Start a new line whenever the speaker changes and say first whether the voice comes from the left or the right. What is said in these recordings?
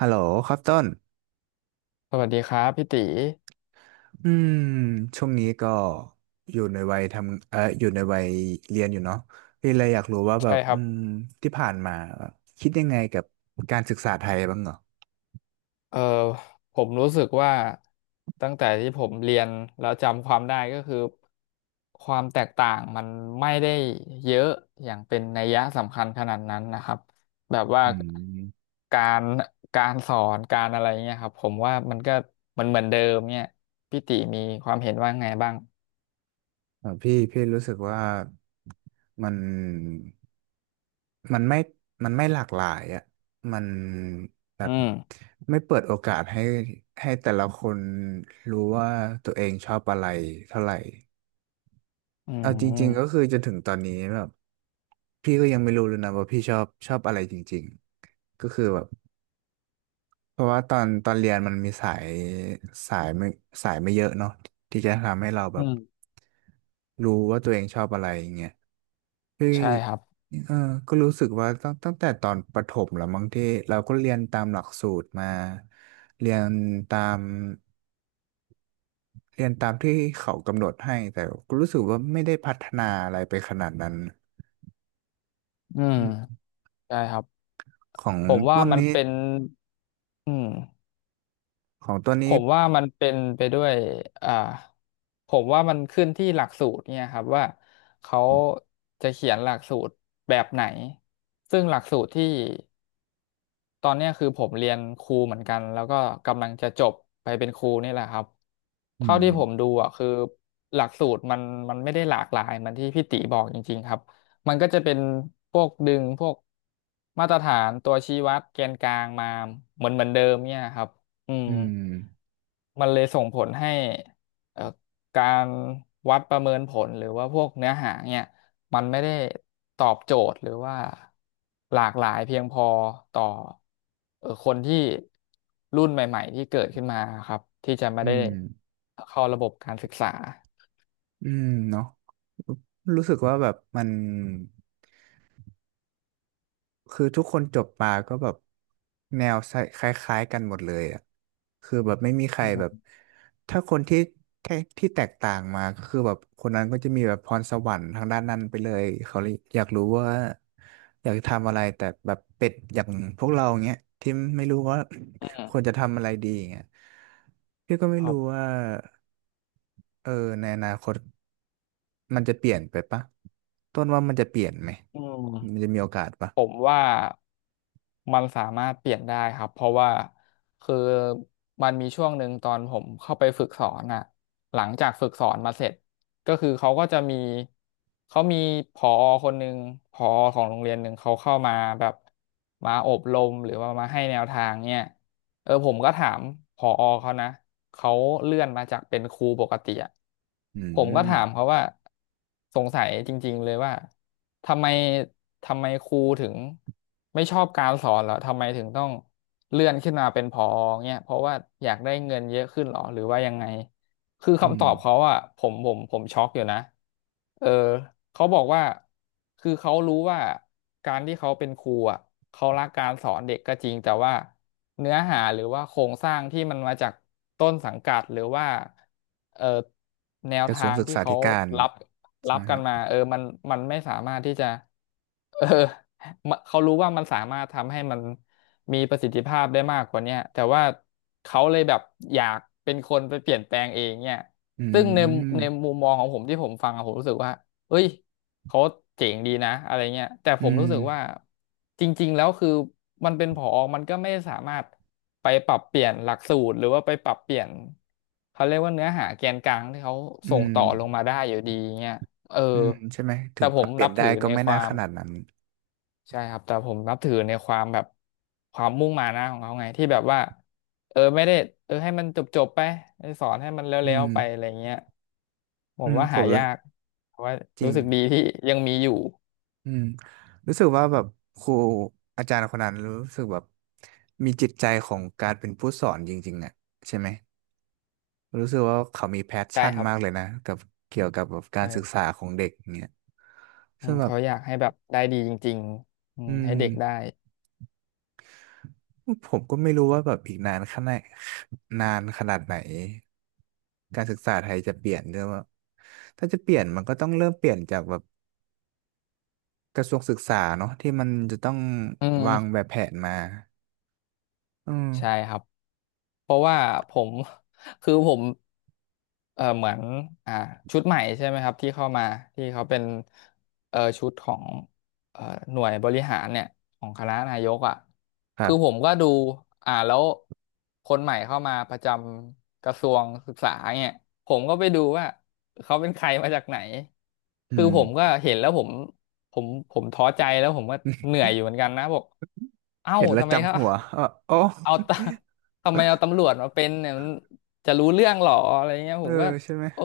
right: ฮัลโหลครับต้น
left: สวัสดีครับพี่ตี
right: อืมช่วงนี้ก็อยู่ในวัยทำอยู่ในวัยเรียนอยู่เนาะพี่เลยอยากรู้ว่าแบ
left: ใช่
right: บ
left: ค
right: อื
left: รับ
right: มที่ผ่านมาแบบคิดยังไงกับการศึกษาไทยบ้างเหรอ
left: เอ่อผมรู้สึกว่าตั้งแต่ที่ผมเรียนแล้วจำความได้ก็คือความแตกต่างมันไม่ได้เยอะอย่างเป็นนัยยะสำคัญขนาดนั้นนะครับแบบว่า
right: อืม
left: การการสอนการอะไรเงี้ยครับผมว่ามันก็เหมือนเดิมเนี่ยพี่ตีมีความเห็นว่าไงบ้าง
right: พี่รู้สึกว่ามันมันไม่มันไม่หลากหลายอ่ะมันแบ
left: อื
right: บ
left: ม
right: ไม่เปิดโอกาสให้ให้แต่ละคนรู้ว่าตัวเองชอบอะไรเท่าไหร่
left: อื
right: เอาจริงๆก็
left: ม
right: คือจนถึงตอนนี้แบบพี่ก็ยังไม่รู้เลยนะว่าพี่ชอบอะไรจริงๆก็คือแบบเพราะว่าตอนเรียนมันมีสายสายไม่สายไม่เยอะเนาะที่จะทำให้เราแบ
left: อื
right: บ
left: ม
right: รู้ว่าตัวเองชอบอะไรอย่างเงี้ยคือ
left: ใช่ครับ
right: เออก็รู้สึกว่าตั้งแต่ตอนประถมแล้วมั้งที่เราก็เรียนตามหลักสูตรมาเรียนตามเรียนตามที่เขากำหนดให้แต่ก็รู้สึกว่าไม่ได้พัฒนาอะไรไปขนาดนั้น
left: อืมใช่ครับ
right: ของ
left: ผมว่า
right: ต้น
left: มัน
right: นี้
left: เป็นอืม
right: ของต้น
left: ผ
right: นี้
left: มว่ามันเป็นไปด้วยอ่าผมว่ามันขึ้นที่หลักสูตรเนี่ยครับว่าเขาจะเขียนหลักสูตรแบบไหนซึ่งหลักสูตรที่ ตอนเนี้ยคือผมเรียนครูเหมือนกันแล้วก็กำลังจะจบไปเป็นครูนี่แหละครับ
right: อื
left: เท่าที่
right: ม
left: ผมดูอ่ะคือหลักสูตรมันไม่ได้หลากหลายเหมันที่พี่ติบอกจริงๆครับมันก็จะเป็นพวกดึงพวกมาตรฐานตัวชี้วัดแกนกลางมาเหมือนเดิมเนี่ยครับอืม
right: อืม
left: มันเลยส่งผลให้เอ่อการวัดประเมินผลหรือว่าพวกเนื้อหาเนี่ย มันไม่ได้ตอบโจทย์หรือว่าหลากหลายเพียงพอต่อคนที่รุ่นใหม่ๆที่เกิดขึ้นมาครับที่จะไม่
right: อื
left: ได้
right: ม
left: เข้าระบบการศึกษา
right: อืมเนาะรู้สึกว่าแบบมัน คือทุกคนจบมาก็แบบแนวคล้ายๆกันหมดเลยอ่ะคือแบบไม่มีใคร
left: อื
right: แบบ
left: ม
right: ถ้าคนที่แค่ที่แตกต่างมาก็คือแบบคนนั้นก็จะมีแบบพรสวรรค์ทางด้านนั้นไปเลยเขาเลยอยากรู้ว่าอยากทำอะไรแต่แบบเป็ดอย่างพวกเราเงี้ยที่ไม่รู้ว่า
left: อื
right: ค
left: ม
right: วรจะทำอะไรดีเงี้ยพี่ก็ไม่
left: ครั
right: รู้
left: บ
right: ว่าเออในอนาคตมันจะเปลี่ยนไปปะต้นว่ามันจะเปลี่ยนไหม
left: อืม
right: มันจะมีโอกาสปะ
left: ผมว่ามันสามารถเปลี่ยนได้ครับเพราะว่าคือมันมีช่วงหนึ่งตอนผมเข้าไปฝึกสอนอ่ะหลังจากฝึกสอนมาเสร็จก็คือเขาก็จะมีเขามีผอคนหนึ่งผอของโรงเรียนหนึ่งเขาเข้ามาแบบมาอบรมหรือว่ามาให้แนวทางเนี่ยผมก็ถามผอเขานะเขาเลื่อนมาจากเป็นครูปกติอะ
right: อื
left: ผมก็
right: ม
left: ถามเขาว่าสงสัยจริงๆเลยว่า ทำไมทำไมครูถึงไม่ชอบการสอนเหรอทำไมถึงต้องเลื่อนขึ้นมาเป็นผอเงี้ยเพราะว่าอยากได้เงินเยอะขึ้นเหรอหรือว่ายังไง คือ
right: อื
left: คำต
right: ม
left: อบเขาอ่ะผมช็อกอยู่นะเออเขาบอกว่าคือเขารู้ว่าการที่เขาเป็นครูอ่ะเขารักการสอนเด็กก็จริงแต่ว่าเนื้อหาหรือว่าโครงสร้างที่มันมาจากต้นสังกัดหรือว่าเออแนว
right: กระทร
left: ทา
right: วง
left: ง
right: ศึก
left: ที่
right: ษา
left: เขา
right: ธิการ
left: รับ
right: ใช่
left: รั
right: ไห
left: บ
right: มค
left: กัน
right: รับ
left: มามันไม่สามารถที่จะเออ มะเขารู้ว่ามันสามารถทำให้มัน มีประสิทธิภาพได้มากกว่าเนี้ยแต่ว่าเขาเลยแบบอยากเป็นคนไปเปลี่ยนแปลงเองเนี่ย
right: อื
left: ซึ่งใน
right: ม
left: มุมมองของผมที่ผมฟังอะผมรู้สึกว่าเอ้ยเขาเจ๋งดีนะอะไรเงี้ยแต่ผ
right: อื
left: มรู้
right: ม
left: สึกว่าจริงๆแล้วคือมันเป็นผอมันก็ไม่สามารถไปปรับเปลี่ยนหลักสูตรหรือว่าไปปรับเปลี่ยนเขาเรียกว่าเนื้อหาแกนกลางที่เขา
right: อื
left: ส่ง
right: ม
left: ต่อลงมาได้อยู่ดีเงี้ยเออ
right: อืมใช่ไหมถึ
left: แต่
right: งป
left: ผ
right: รั
left: ม
right: บเปลี่
left: นั
right: ยน
left: บ
right: ได้
left: ถือ
right: ก็
left: ใน
right: ไม่
left: ค
right: น่า
left: วา
right: ข
left: ม
right: นาดนั้น
left: ใช่ครับแต่ผมนับถือในความแบบความมุ่งมานะของเขาไงที่แบบว่าไม่ได้ให้มันจบจบไปสอนให้มัน
right: อื
left: แล้วๆไปอะ
right: ม
left: ไรเงี้ยผ
right: อื
left: ม
right: ม
left: ว่า
right: ผ
left: หา
right: มรู้
left: ยากแต่ว่า
right: จริ
left: รู้
right: ง
left: สึกดีที่ยังมีอยู่
right: อืมรู้สึกว่าแบบครูอาจารย์คนนั้นรู้สึกแบบมีจิตใจของการเป็นผู้สอนจริงๆอ่ะใช่ไหมรู้สึกว่าเขามีแพช
left: ใช่
right: ชั่น
left: ครับ
right: มากเลยนะกับเกี่ยวกับแบบการศึกษา
left: ใช่
right: ของเด็กเนี่ย
left: อื
right: ซึ่ง
left: ม
right: แบบ
left: เขาอยากให้แบบได้ดีจริงๆอื
right: อื
left: มให้
right: ม
left: เด็กได้
right: ผมก็ไม่รู้ว่าแบบอีกนานขนาดนานขนาดไหนการศึกษาไทยจะเปลี่ยนด้วยว่าถ้าจะเปลี่ยนมันก็ต้องเริ่มเปลี่ยนจากแบบกระทรวงศึกษาเนาะที่มันจะต้อง
left: อื
right: วาง
left: ม
right: แบบแผนมาอื
left: ใช่
right: ม
left: ครับ เพราะว่าผม คือผมเหมือนอ่าชุดใหม่ใช่ไหมครับที่เข้ามาที่เขาเป็นชุดของเออหน่วยบริหารเนี่ยของคณะนายกอ่ะ
right: ครั
left: คือผ
right: บ
left: มก็ดูแล้วคนใหม่เข้ามาประจำกระทรวงศึกษาเนี่ยผมก็ไปดูว่าเขาเป็นใครมาจากไหน
right: อื
left: คือผมก็
right: ม
left: เห็นแล้วผมผมท้อใจแล้วผมก็เหนื่อยอยู่เหมือนกันนะบอกเอ้า
right: เห็นแล้ว
left: ทำไม
right: จับ
left: ครับ
right: หัวเออโอ้
left: เอาตา ทำไมเอาตำรวจมาเป็นเนี่ยมันจะรู้เรื่องหรออะไรเงี้ย
right: เอ
left: ผ
right: อ
left: มก็
right: ใช่ไหม
left: โอ้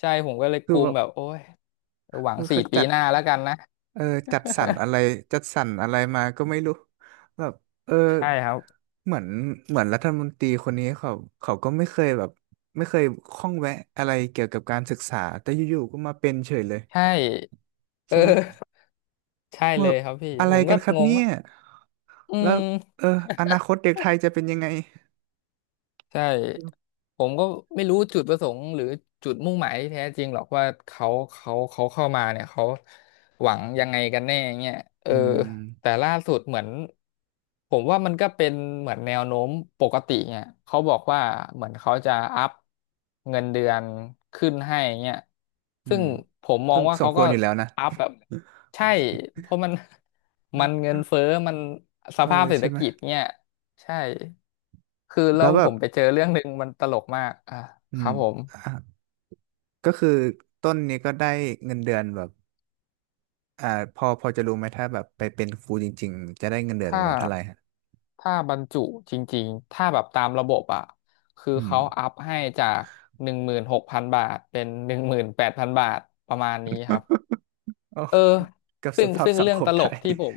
left: ใช่ผมก็เลยก
right: คือ
left: ลุ
right: แบ
left: ม
right: บ
left: แบบโอ้ยหวัง
right: คือ
left: สี่
right: เขา
left: ปี
right: จัด
left: หน้าแล้วกันนะ
right: เออจัดสรรอะไร จัดสรรอะไรมาก็ไม่รู้แบบเออ
left: ใช่ครับ
right: เหมือนเหมือนรัฐมนตรีคนนี้เขาเขาก็ไม่เคยแบบไม่เคยข้องแวะอะไรเกี่ยวกับการศึกษาแต่อยู่ๆก็มาเป็นเฉยเลย
left: ใช่เอ
right: ใช่ไหม
left: อใช่เล
right: ว่า
left: ยครับพี่
right: อะไร
left: ผม
right: กั
left: ก็
right: นครับ
left: งง
right: เนี่ย
left: ว่าอื
right: แล้ว
left: ม
right: เอออนาคตเด็กไทยจะเป็นยังไง
left: ใช่ผมก็ไม่รู้จุดประสงค์หรือจุดมุ่งหมายที่แท้จริงหรอกว่าเขาเข้ามาเนี่ยเขาหวังยังไงกันแน่เงี้ยเออ
right: อื
left: แต่
right: ม
left: ล่าสุดเหมือนผมว่ามันก็เป็นเหมือนแนวโน้มปกติเนี่ยเขาบอกว่าเหมือนเขาจะอัพเงินเดือนขึ้นให้เงี้ย
right: อื
left: ซึ่ง
right: ม
left: ผมมอ
right: ซึ่
left: ง
right: ง
left: ว่า
right: สม
left: เขา
right: ค
left: ก็
right: วรอยู่แล้วนะ
left: อัพแบบใช่เพราะมันเงินเฟ้อมันส
right: เออ
left: ภาพเศรษ
right: ใช่
left: ฐ
right: ไหม
left: กิจเนี่ย ใช่ คือแล้
right: แล้
left: ว
right: วแบ
left: ผ
right: บ
left: มไปเจอเรื่องหนึ่งมันตลกมากอ่ะ
right: อื
left: ครั
right: ม
left: บผม
right: อ่ะก็คือต้นนี้ก็ได้เงินเดือนแบบ อ่าพอพอจะรู้ไหมถ้าแบบไปเป็นครูจริงๆจะได้เงินเดือนป
left: ถ้า
right: ระมาณเท่าไหร่ฮะ
left: ถ้าบรรจุจริงๆ ถ้าแบบตามระบบอ่ะ คือ
right: อืม
left: เขาอัพให้จาก16,000 บาทเป็น18,000 บาทประมาณนี้ครับ
right: โอ้
left: เออ
right: กับส
left: ซึ่ง
right: ภาพ
left: ซึ่ง
right: สัง
left: เรื่
right: ค
left: อง
right: ม
left: ตล
right: ไท
left: ก
right: ย
left: ที่ผม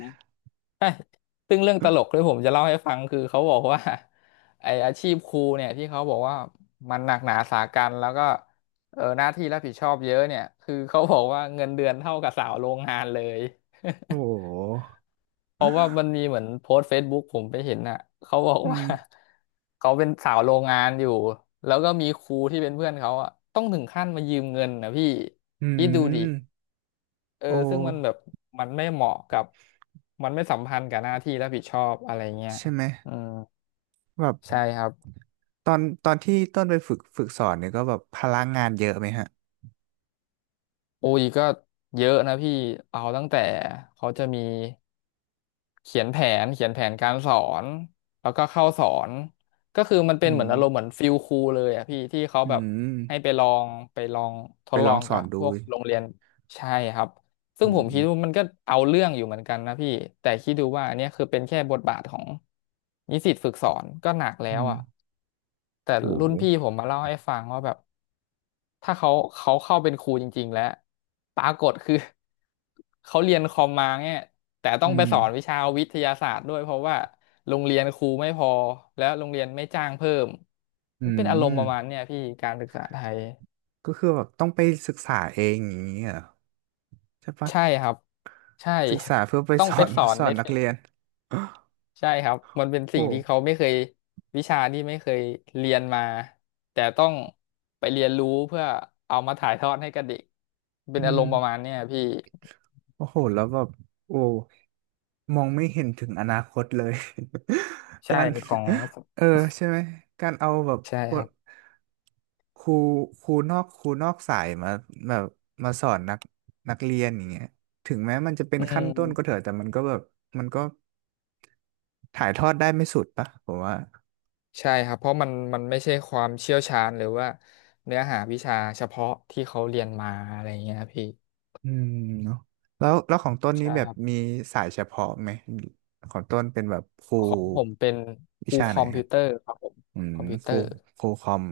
left: เช้ยซึ่งเรื่องตลกที่ผมจะเล่าให้ฟังคือเขาบอกว่าไออาชีพครูเนี่ยที่เขาบอกว่ามันหนักหนาสาหัสแล้วก็หน้าที่รับผิดชอบเยอะเนี่ยคือเขาบอกว่าเงินเดือนเท่ากับสาวโรงงานเลย
right: โอ้โห
left: เพราะว่ามันมีเหมือนโพสต์เฟซบุ๊กผมไปเห็นน่ะเขาบอก
right: อื
left: ว่า
right: ม
left: เขาเป็นสาวโรงงานอยู่แล้วก็มีครูที่เป็นเพื่อนเขาอะต้องถึงขั้นมายืมเงินนะพี่
right: อื
left: คิดดูดิ
right: มโอ้
left: ซึ่งมันแบบ มันไม่เหมาะกับ มันไม่สัมพันธ์กับหน้าที่รับผิดชอบอะไรเงี้ย
right: ใช่ไหม
left: อืม
right: แบบ
left: ใช่ครับ
right: ตอนที่ต้นไปฝึกสอนเนี่ยก็แบบพลังงานเยอะไหมฮะ
left: โอ้ยก็เยอะนะพี่เอาตั้งแต่เขาจะมีเขียนแผนเขียนแผนการสอนแล้วก็เข้าสอนก็คือมันเป็น
right: อื
left: เหมื
right: ม
left: อนอารมณ์เหมือนฟิลครูเลยอะพี่ที่เขา
right: อื
left: แบบ
right: ม
left: ให้ไปลองท
right: ไป
left: ด
right: ล
left: ลอ
right: อง
left: ง
right: ส
left: กั
right: อ
left: บ
right: น
left: พ
right: ดู
left: วกโรงเรียนใช่ครับ
right: อื
left: ซึ่งผมคิด
right: ม
left: ว่ามันก็เอาเรื่องอยู่เหมือนกันนะพี่แต่คิดดูว่าอันเนี้ยคือเป็นแค่บทบาทของนิสิตฝึกสอนก็หนักแล้
right: อื
left: ว
right: ม
left: อะ แต่
right: โอ้
left: รุ่
right: โห
left: นพี่ผมมาเล่าให้ฟังว่าแบบถ้าเขาเข้าเป็นครูจริงๆแล้วปรากฏคือ เขาเรียนคอมมาเนี่ยแต่ต้
right: อื
left: องไปสอนวิ
right: ม
left: ชาวิทยาศาสตร์ด้วยเพราะว่าโรงเรียนครูไม่พอแล้วโรงเรียนไม่จ้างเพิ่ม
right: อื
left: มันเป็นอารมณ์ประมาณ
right: ม
left: เนี่ยพี่การศึกษาไทย
right: ก็คือแบบต้องไปศึกษาเองอย่างนี้เหรอใช่ปะ
left: ใช่ครับใช่
right: ศึกษาเพื่อไป
left: ต้อง
right: ส
left: ไป
right: อน
left: สอ น
right: สอ
left: ใน
right: นนัก
left: สิ่ง
right: เรียน
left: ใช่ครับมันเป็น
right: โอ้
left: สิ่งที่เขาไม่เคยวิชาที่ไม่เคยเรียนมาแต่ต้องไปเรียนรู้เพื่อเอามาถ่ายทอดให้กับเด็กเป็
right: อื
left: นอาร
right: ม
left: มณ์ประมาณเนี้ยพี่
right: โอ้โหแล้วแบบโอ้มองไม่เห็นถึงอนาคตเลย กา
left: ใช่
right: ร
left: ของ
right: เออใช่ไหมการเอาแบบ
left: ใช่
right: ค
left: ค
right: น
left: รับ
right: ครูครูนอกสายมาแบบมาสอนนักนักเรียนอย่างเงี้ยถึงแม้มันจะเป็น
left: อื
right: ขั้นต้นก็เถ
left: ม
right: อะแต่มันก็แบบมันก็ถ่ายทอดได้ไม่สุดปะผมว่า
left: ใช่ครับเพราะมันไม่ใช่ความเชี่ยวชาญหรือว่าเนื้อหาวิชาเฉพาะที่เขาเรียนมาอะไรเงี้ยครับพี่
right: อืมเนาะแล้วของต้นนี้
left: ใช่
right: แบ
left: ค
right: บ
left: รับ
right: มีสายเฉพาะไหมของต้นเป็นแบบครู
left: ของผมเป็นค
right: วิ
left: รู
right: ชา
left: ค
right: ไหน
left: อม
right: ครั
left: พิ
right: บ
left: วเตอร์ครับผม
right: อืม
left: คอมพิวเต
right: ค
left: อ
right: รู
left: ร์
right: ครูคอม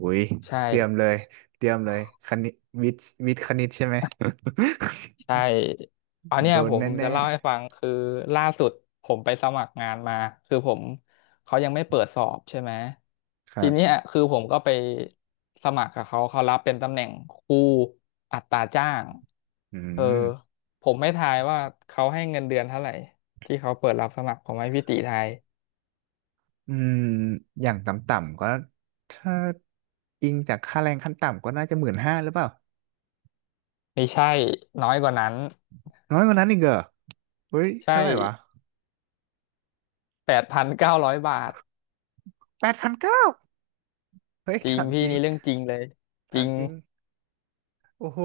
right: อุ้ย
left: ใช่
right: เตรียมเลยเตรียมเลยคณิตวิทย์คณิตใช่ไหม
left: ใช่อัน เนี้
right: โด
left: ย
right: น
left: ผ
right: แ
left: ม
right: น่
left: จะเล่าให้ฟังคือล่าสุดผมไปสมัครงานมาคือผมเขายังไม่เปิดสอบใช่ไหม
right: ๆครั
left: ทีเนี้
right: บ
left: ยคือผมก็ไปสมัครกับเขาเขารับเป็นตำแหน่งครูอัตราจ้าง
right: อื
left: เออ
right: ม
left: ผมไม่ทายว่าเขาให้เงินเดือนเท่าไหร่ที่เขาเปิดรับสมัครผมให้พี่ติทาย
right: อืมอย่างต่ำๆก็ถ้าอิงจากค่าแรงขั้นต่ำก็น่าจะ15,000หรือเปล่า
left: ไม่ใช่น้อยกว่านั้น
right: น้อยกว่านั้นอีกเหรอเฮ้ยเท่า
left: ใช่
right: ไหร่วะ
left: 8,900 บาท
right: แปดพันเก้าเฮ้ย
left: จริง
right: ถามจ
left: พี่
right: ริง
left: นี่เรื่องจริงเลยจ
right: ถา
left: ริ
right: ม
left: ง
right: จริงโอ้โห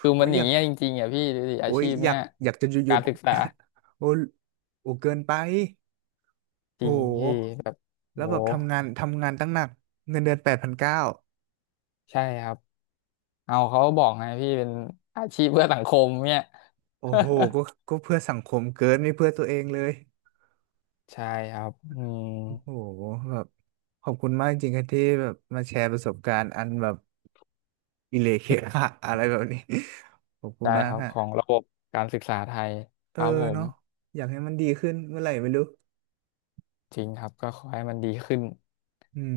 left: คือมั
right: โอุ้
left: น
right: ย
left: อ
right: อ
left: ย่า
right: ยา
left: ง
right: ก
left: เงี้ยจริงๆอ่ะพี่ดูดิอา
right: โอ้ย
left: ชีพ
right: อยา
left: เนี้
right: ก
left: ย
right: อยากจะหยุดหยุ
left: กา
right: ด
left: รศึกษา
right: โอ้ยโอ้เกินไป
left: จ
right: โ
left: ริงพี่
right: ห
left: แบบ
right: แล้ว
left: โห
right: แบบทำงานทำงานตั้งหนักเงินเดือนแปดพันเก้า
left: ใช่ครับ เอาเขาบอกไงพี่เป็นอาชีพเพื่อสังคมเนี่ย
right: โอ้โหก็ก็เพื่อสังคมเกินไม่เพื่อตัวเองเลย
left: ใช่ครับอืม
right: โอ้โหแบบขอบคุณมากจริงๆครับที่แบบมาแชร์ประสบการณ์อันแบบอิเลเคคะอะไรแบบนี้ ขอบคุณ
left: ใช่
right: มา
left: ค
right: ก
left: รับของ
right: ฮะ
left: ระบบการศึกษาไทย
right: เอ
left: ค
right: อ
left: รับผม
right: เนาะอยากให้มันดีขึ้นเมื่อไหร่ไม่รู้
left: จริงครับก็ขอให้มันดีขึ้น
right: อืม